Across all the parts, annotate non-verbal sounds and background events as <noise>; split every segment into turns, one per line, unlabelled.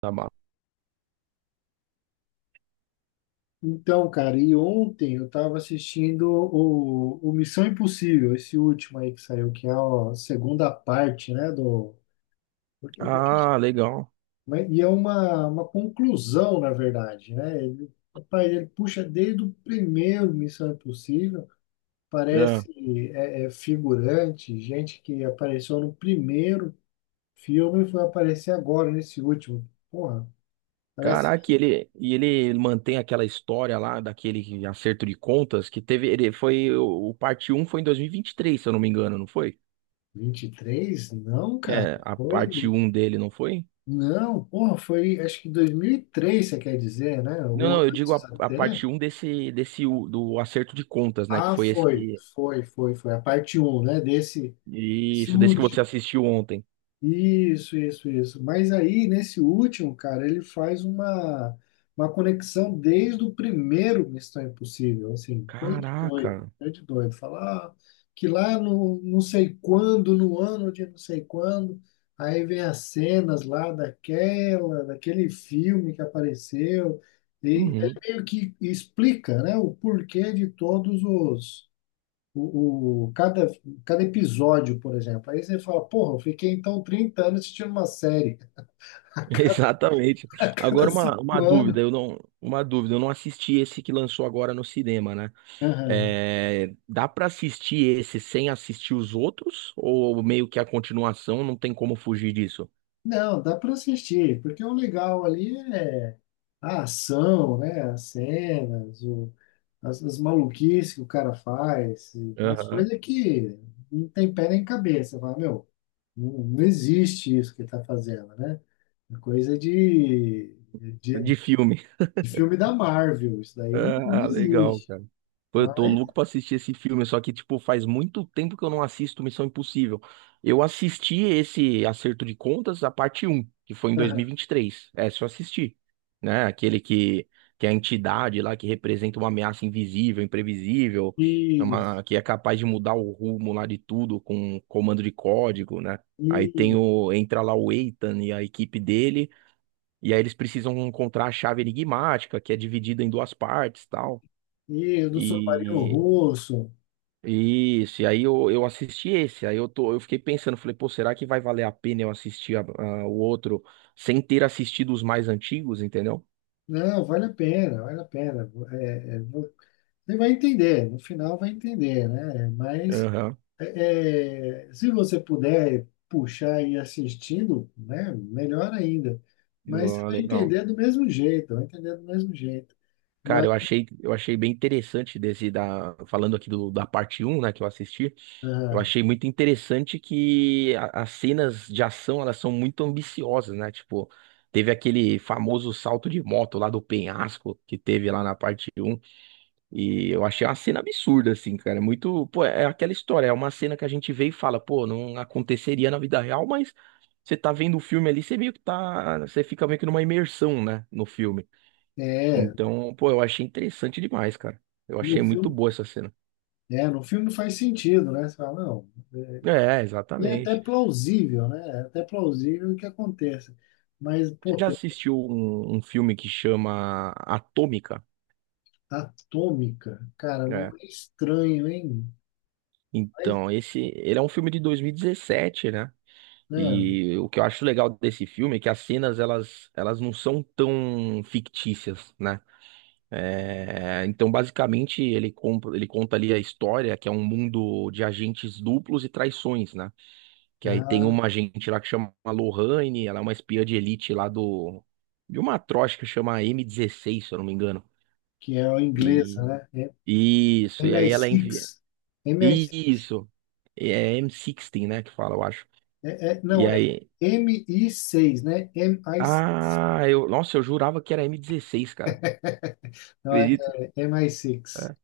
Tá bom.
Então, cara, e ontem eu tava assistindo o Missão Impossível, esse último aí que saiu, que é a segunda parte, né, do... Porque, porque-
Ah, legal.
e é uma conclusão, na verdade, né? Ele, rapaz, ele puxa desde o primeiro Missão Impossível,
É.
parece é figurante, gente que apareceu no primeiro filme e foi aparecer agora nesse último. Porra, parece
Caraca, e
que
ele, e ele mantém aquela história lá daquele acerto de contas que teve. Ele foi. O parte um foi em dois mil e vinte e três, se eu não me engano, não foi?
vinte e três. Não, cara,
É, a
foi...
parte um dele, não foi?
Não, porra, foi acho que 2003, você quer dizer, né?
Não,
Ou
não, eu digo
antes
a
até.
parte um desse, do acerto de contas, né? Que
Ah,
foi esse
foi,
que.
foi, foi, foi. A parte um, né? Desse, desse
Isso, desse que você
último.
assistiu ontem.
Isso, isso, isso. Mas aí, nesse último, cara, ele faz uma conexão desde o primeiro Missão Impossível, assim, coisa de doido,
Caraca.
coisa de doido. Falar que lá no não sei quando, no ano de não sei quando, aí vem as cenas lá daquela, daquele filme que apareceu, e ele
Uhum,
meio que explica, né, o porquê de todos os cada, cada episódio, por exemplo. Aí você fala, porra, eu fiquei então 30 anos assistindo uma série. <laughs> A
<laughs>
cada,
exatamente.
a cada
Agora uma
cinco anos.
dúvida, eu não assisti esse que lançou agora no cinema, né?
Aham.
É, dá pra assistir esse sem assistir os outros? Ou meio que a continuação não tem como fugir disso?
Não, dá para assistir, porque o legal ali é a ação, né? As cenas, as, as maluquices que o cara faz, e as
Aham.
coisas que não tem pé nem cabeça. Você fala, meu, não, não existe isso que ele tá fazendo, né? É coisa de,
De filme.
de filme da Marvel, isso daí não
Ah, legal,
existe.
cara. Pô, eu tô
Mas
louco pra assistir esse filme, só que, tipo, faz muito tempo que eu não assisto Missão Impossível. Eu assisti esse Acerto de Contas, a parte um, que foi em dois mil e
aham,
e vinte e três. É, se eu assisti, né? Aquele que é a entidade lá que representa uma ameaça invisível, imprevisível, é
isso,
uma, que é capaz de mudar o rumo lá de tudo com comando de código, né? Aí tem
e,
o, entra lá o Ethan e a equipe dele e aí eles precisam encontrar a chave enigmática, que é dividida em duas partes, tal.
e do submarino
E
russo.
isso, e aí eu assisti esse, aí eu tô, eu fiquei pensando, falei, pô, será que vai valer a pena eu assistir o outro sem ter assistido os mais antigos, entendeu?
Não, vale a pena, vale a pena. É, é, você vai entender, no final vai entender, né? Mas
Aham.
é, é, se você puder puxar e ir assistindo, né, melhor ainda. Mas você
Ah,
vai
legal.
entender do mesmo jeito, vai entender do mesmo jeito.
Cara,
Mas
eu achei bem interessante desse da falando aqui do, da parte um, né, que eu assisti. Eu
ah,
achei muito interessante que as cenas de ação, elas são muito ambiciosas, né? Tipo, teve aquele famoso salto de moto lá do penhasco que teve lá na parte um e eu achei uma cena absurda assim, cara, muito, pô, é aquela história, é uma cena que a gente vê e fala, pô, não aconteceria na vida real, mas você tá vendo o filme ali, você fica meio que numa imersão, né, no filme.
é,
Então, pô, eu achei interessante demais, cara. Eu
no
achei muito
filme,
boa essa cena.
é, no filme faz sentido, né? Você fala, não.
É,
E é até
exatamente.
plausível, né? É até plausível que aconteça. Mas,
Você
pô,
já
tá-
assistiu um filme que chama Atômica?
atômica, cara, não
É.
é estranho, hein? Mas,
Então, esse, ele é um filme de 2017, né?
né?
E o que eu acho legal desse filme é que as cenas, elas não são tão fictícias, né? É, então, basicamente, ele, ele conta ali a história, que é um mundo de agentes duplos e traições, né? Que aí tem
Ah,
uma agente lá que chama Lorraine, ela é uma espiã de elite lá do... De uma atroz que chama m dezesseis, se eu não me engano.
que é a inglesa,
E
né?
isso,
É mi. M
e aí ela envia.
MI6.
Isso. É M16, né, que fala, eu acho.
É, é-
E
não, é
aí,
M mi seis, né? MI6.
ah, eu, nossa, eu jurava que era m dezesseis cara.
<laughs> Não, é,
Acredita?
é MI6.
É.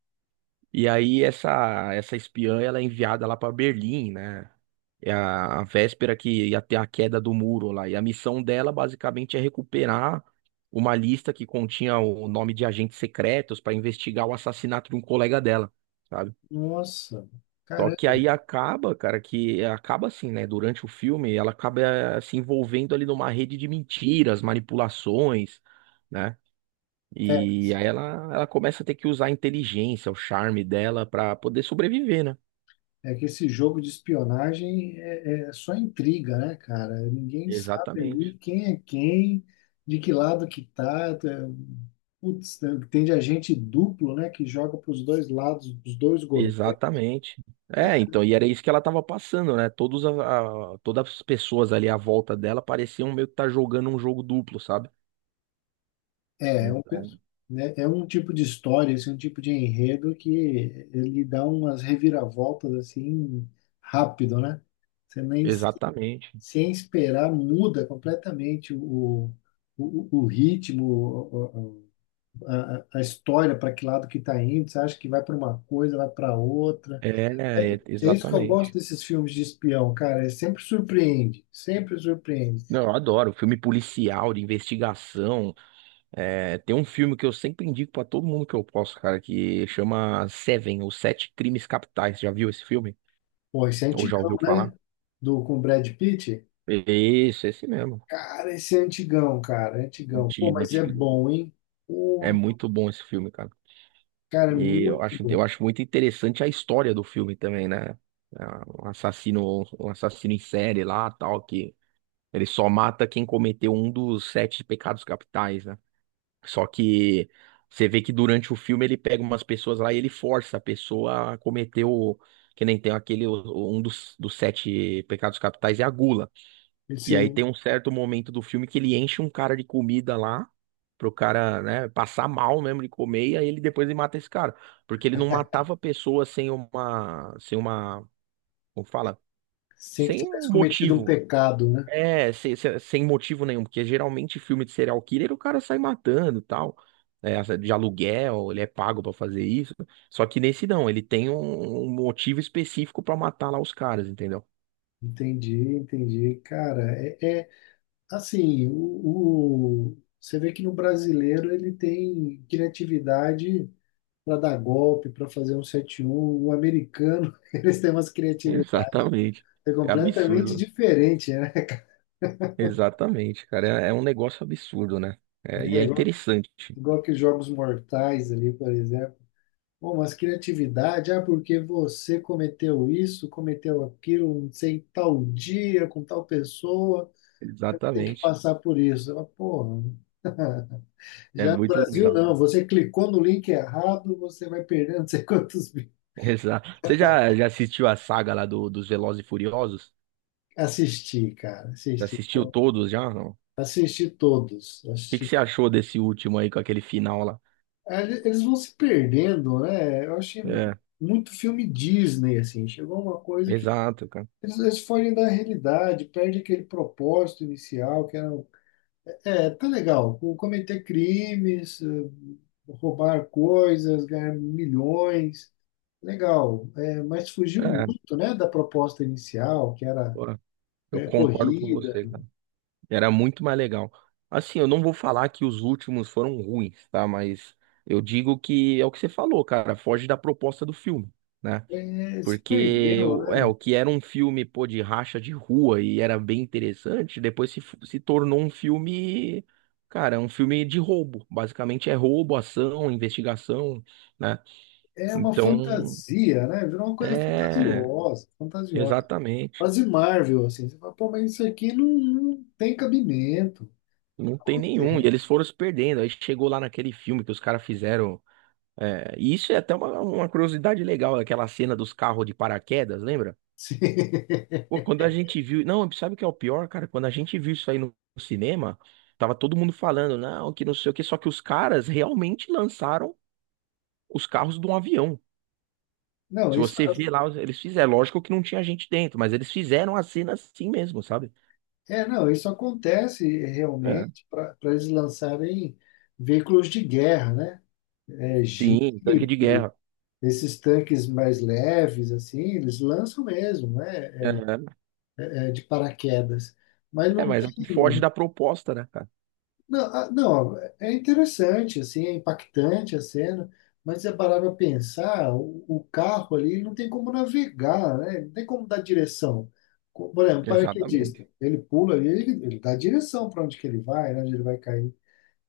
E aí essa espiã, ela é enviada lá pra Berlim, né? É a véspera que ia ter a queda do muro lá. E a missão dela basicamente é recuperar uma lista que continha o nome de agentes secretos pra investigar o assassinato de um colega dela. Sabe?
Nossa,
Só que
caramba.
aí acaba, cara, que acaba assim, né? Durante o filme, ela acaba eh, se envolvendo ali numa rede de mentiras, manipulações, né? E aí ela começa a ter que usar a inteligência, o charme dela pra poder sobreviver, né?
É que esse jogo de espionagem é, é só intriga, né, cara? Ninguém sabe ali
Exatamente.
quem é quem, de que lado que tá. É, putz, tem de agente duplo, né, que joga para os dois lados, dos dois governos.
Exatamente. É, então,
Cara,
e era isso que ela tava passando, né? Todos todas as pessoas ali à volta dela pareciam meio que tá jogando um jogo duplo, sabe?
é, é um, pe-,
Então,
né, é um tipo de história, esse é um tipo de enredo que ele dá umas reviravoltas assim rápido, né? Você nem
exatamente.
sem esperar muda completamente o, o ritmo, a história, para que lado que está indo, você acha que vai para uma coisa, vai para outra.
É,
É, é isso que eu gosto
exatamente.
desses filmes de espião, cara, é sempre surpreende, sempre surpreende.
Não, eu adoro filme policial, de investigação. É, tem um filme que eu sempre indico pra todo mundo que eu posso, cara, que chama Seven, ou Sete Crimes Capitais. Já viu esse filme?
Pô, esse é
Ou já
antigão,
ouviu
né?
falar?
Do, com o Brad Pitt.
Isso, esse mesmo.
Cara, esse é antigão, cara, é antigão. Pô,
Antigo,
mas é
antigo.
bom, hein?
É
Pô,
muito bom esse filme, cara.
cara, é
E
muito
eu
bom.
acho muito interessante a história do filme também, né? É um assassino, um assassino em série lá, tal, que ele só mata quem cometeu um dos sete pecados capitais, né? Só que você vê que durante o filme ele pega umas pessoas lá e ele força a pessoa a cometer o. Que nem tem aquele. Um dos, dos sete pecados capitais é a gula. E aí
Assim,
tem um certo momento do filme que ele enche um cara de comida lá. Pro cara, né, passar mal mesmo de comer, e aí ele depois ele mata esse cara. Porque ele não matava pessoas sem como fala?
sem que
Sem um
tivesse cometido um
motivo.
pecado, né?
É, sem motivo nenhum, porque geralmente filme de serial killer o cara sai matando, e tal, é, de aluguel, ele é pago pra fazer isso. Só que nesse não, ele tem um motivo específico pra matar lá os caras, entendeu?
Entendi, entendi. Cara, é, é-. Assim, você vê que no brasileiro ele tem criatividade para dar golpe, para fazer um sete. Um o americano, <laughs> eles têm umas
<laughs>
criatividades
Exatamente. É
completamente
absurdo.
diferentes, né?
Exatamente, cara, um negócio absurdo, né? É, e
É,
é
igual,
interessante.
igual que os Jogos Mortais ali, por exemplo. Bom, mas criatividade, ah, porque você cometeu isso, cometeu aquilo, não sei, tal dia, com tal pessoa, tem que
Exatamente.
passar por isso. Ela, pô,
É
já no
muito
Brasil,
legal.
não.
<laughs>
Você clicou no link errado, você vai perder não sei quantos mil.
Exato. Você já, já assistiu a saga lá do, dos Velozes e Furiosos?
Assisti, cara.
Já
Assisti.
assistiu todos já? Não?
Assisti todos.
Que você
Assisti.
achou desse último aí com aquele final lá?
Ah, eles vão se perdendo, né? Eu achei
É,
muito filme Disney, assim. Chegou uma coisa que
exato, cara.
eles fogem da realidade, perde aquele propósito inicial que era... Um, é, tá legal. Cometer crimes, roubar coisas, ganhar milhões. Legal, é, mas fugiu
É,
muito, né, da proposta inicial, que era.
pô, eu
É,
concordo com
corrida,
você, cara. Era muito mais legal. Assim, eu não vou falar que os últimos foram ruins, tá? Mas eu digo que é o que você falou, cara. Foge da proposta do filme, né?
é, se perdeu,
É
né?
o que era um filme, pô, de racha de rua e era bem interessante, depois se, se tornou um filme, cara, um filme de roubo. Basicamente é roubo, ação, investigação, né?
É uma
Então.
fantasia, né? Virou uma coisa
É,
fantasiosa, fantasiosa.
exatamente.
Quase Marvel, assim. Você fala, pô, mas isso aqui não, não tem cabimento.
Não tem nenhum. E
Acontece.
eles foram se perdendo. Aí chegou lá naquele filme que os caras fizeram. É, e isso é até uma curiosidade legal, aquela cena dos carros de paraquedas, lembra?
<laughs>
Pô, quando a gente viu. Não, sabe o que é o pior, cara? Quando a gente viu isso aí no cinema, tava todo mundo falando, não, que não sei o quê. Só que os caras realmente lançaram os carros de um avião.
Não,
Se
isso,
você vê lá, eles fizeram. É, lógico que não tinha gente dentro, mas eles fizeram a cena assim mesmo, sabe?
é, não, isso acontece
É.
realmente para eles lançarem veículos de guerra, né? É, jeep,
Sim, tanque de guerra.
esses tanques mais leves, assim, eles lançam mesmo, né?
É.
É, de paraquedas. Mas
É,
não
mas aqui foge
tem.
da proposta, né, cara?
Não, ah, não, é interessante, assim, é impactante a cena, mas se você parar para pensar, o carro ali não tem como navegar, né? Não tem como dar direção. Por exemplo, o paraquedista,
Exatamente.
ele pula ali, ele dá direção para onde que ele vai, né, onde ele vai cair.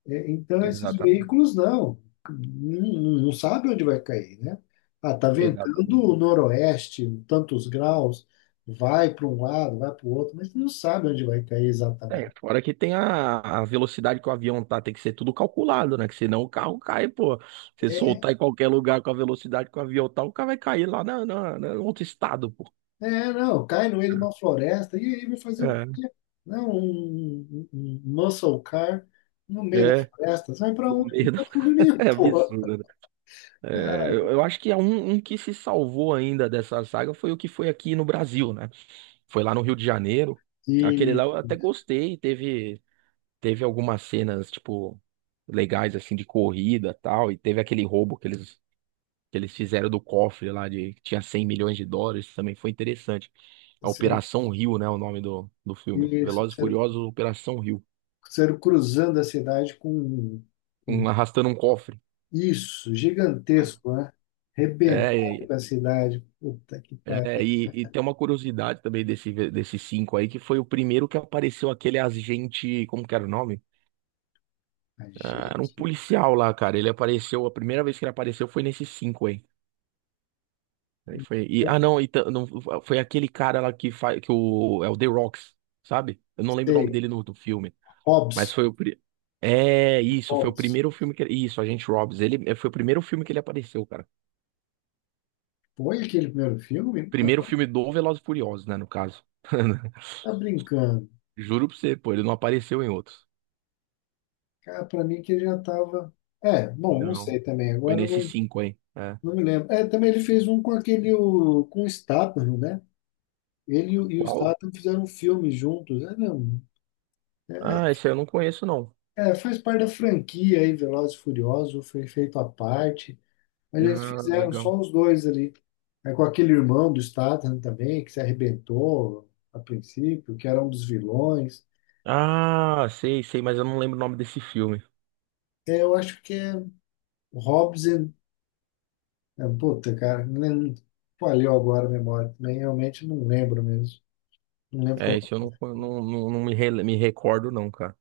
É, então, esses
Exatamente.
veículos não, não, não sabe onde vai cair, né? Ah, tá ventando
Exatamente.
noroeste, tantos graus, vai para um lado, vai para o outro, mas não sabe onde vai cair.
É, fora que tem a velocidade que o avião tá, tem que ser tudo calculado, né? Que senão o carro cai, pô. Se soltar em qualquer lugar com a velocidade que o avião tá, o carro vai cair lá em outro estado, pô.
É, não, cai no meio de uma floresta e aí vai fazer o
É,
quê? Não, um, um muscle car no meio da
é,
floresta. Você vai para
no
onde?
meio
Não
da...
vai para lugar
<laughs>
nenhum,
É
porra.
absurdo, né? É,
Cara,
eu acho que é um que se salvou ainda dessa saga foi o que foi aqui no Brasil, né? Foi lá no Rio de Janeiro. Aquele
e
lá eu até gostei, teve. Teve algumas cenas, tipo, legais, assim, de corrida e tal, e teve aquele roubo que eles fizeram do cofre lá, de, que tinha US$ 100 milhões, também foi interessante. A
sério,
Operação Rio, né, o nome do, do filme.
isso,
Velozes e
sério,
Furiosos, Operação Rio.
sério, cruzando a cidade com
Um, arrastando um cofre.
isso, gigantesco, né? Rebentado
É,
com a cidade. Puta que
é,
pariu.
e tem uma curiosidade também desse, desses cinco aí, que foi o primeiro que apareceu aquele agente, como que era o nome?
Imagina,
Ah, era um policial lá, cara. Ele apareceu, a primeira vez que ele apareceu foi nesses cinco aí. Aí foi. E,
eu não
ah, não, não, foi aquele cara lá que faz. Que o, é o The Rocks, sabe? Eu não lembro o nome
sei.
dele no, do filme. Mas
Hobbs,
foi o. É, isso, foi o
Hobbs.
primeiro filme que. Isso, Agente Robbins. Ele é, foi o primeiro filme que ele apareceu, cara.
Foi aquele primeiro filme?
Primeiro
Não,
filme do Velozes e Furiosos, né, no caso. <laughs>
tá brincando.
Juro pra você, pô, ele não apareceu em outros.
Cara, pra mim que ele já tava. É, bom, não
Não.
sei também.
Foi
Agora eu
nesses
não,
cinco aí. É.
não me lembro. É, também ele fez um com aquele. Com o Statham, né? Ele e o
Qual?
Statham fizeram um filme juntos. É, não.
Ah, esse aí eu não conheço, não.
É, faz parte da franquia aí, Velozes e Furiosos, foi feito à parte. Mas eles
Ah,
fizeram
legal.
só os dois ali. É com aquele irmão do Statham também, que se arrebentou a princípio, que era um dos vilões.
Ah, sei, sei, mas eu não lembro o nome desse filme.
É, eu acho que é Hobbs. É, puta, cara, nem, falhou agora a memória também, realmente não lembro mesmo. Não
É,
lembro.
isso eu não, não, não, não me, me recordo, não, cara.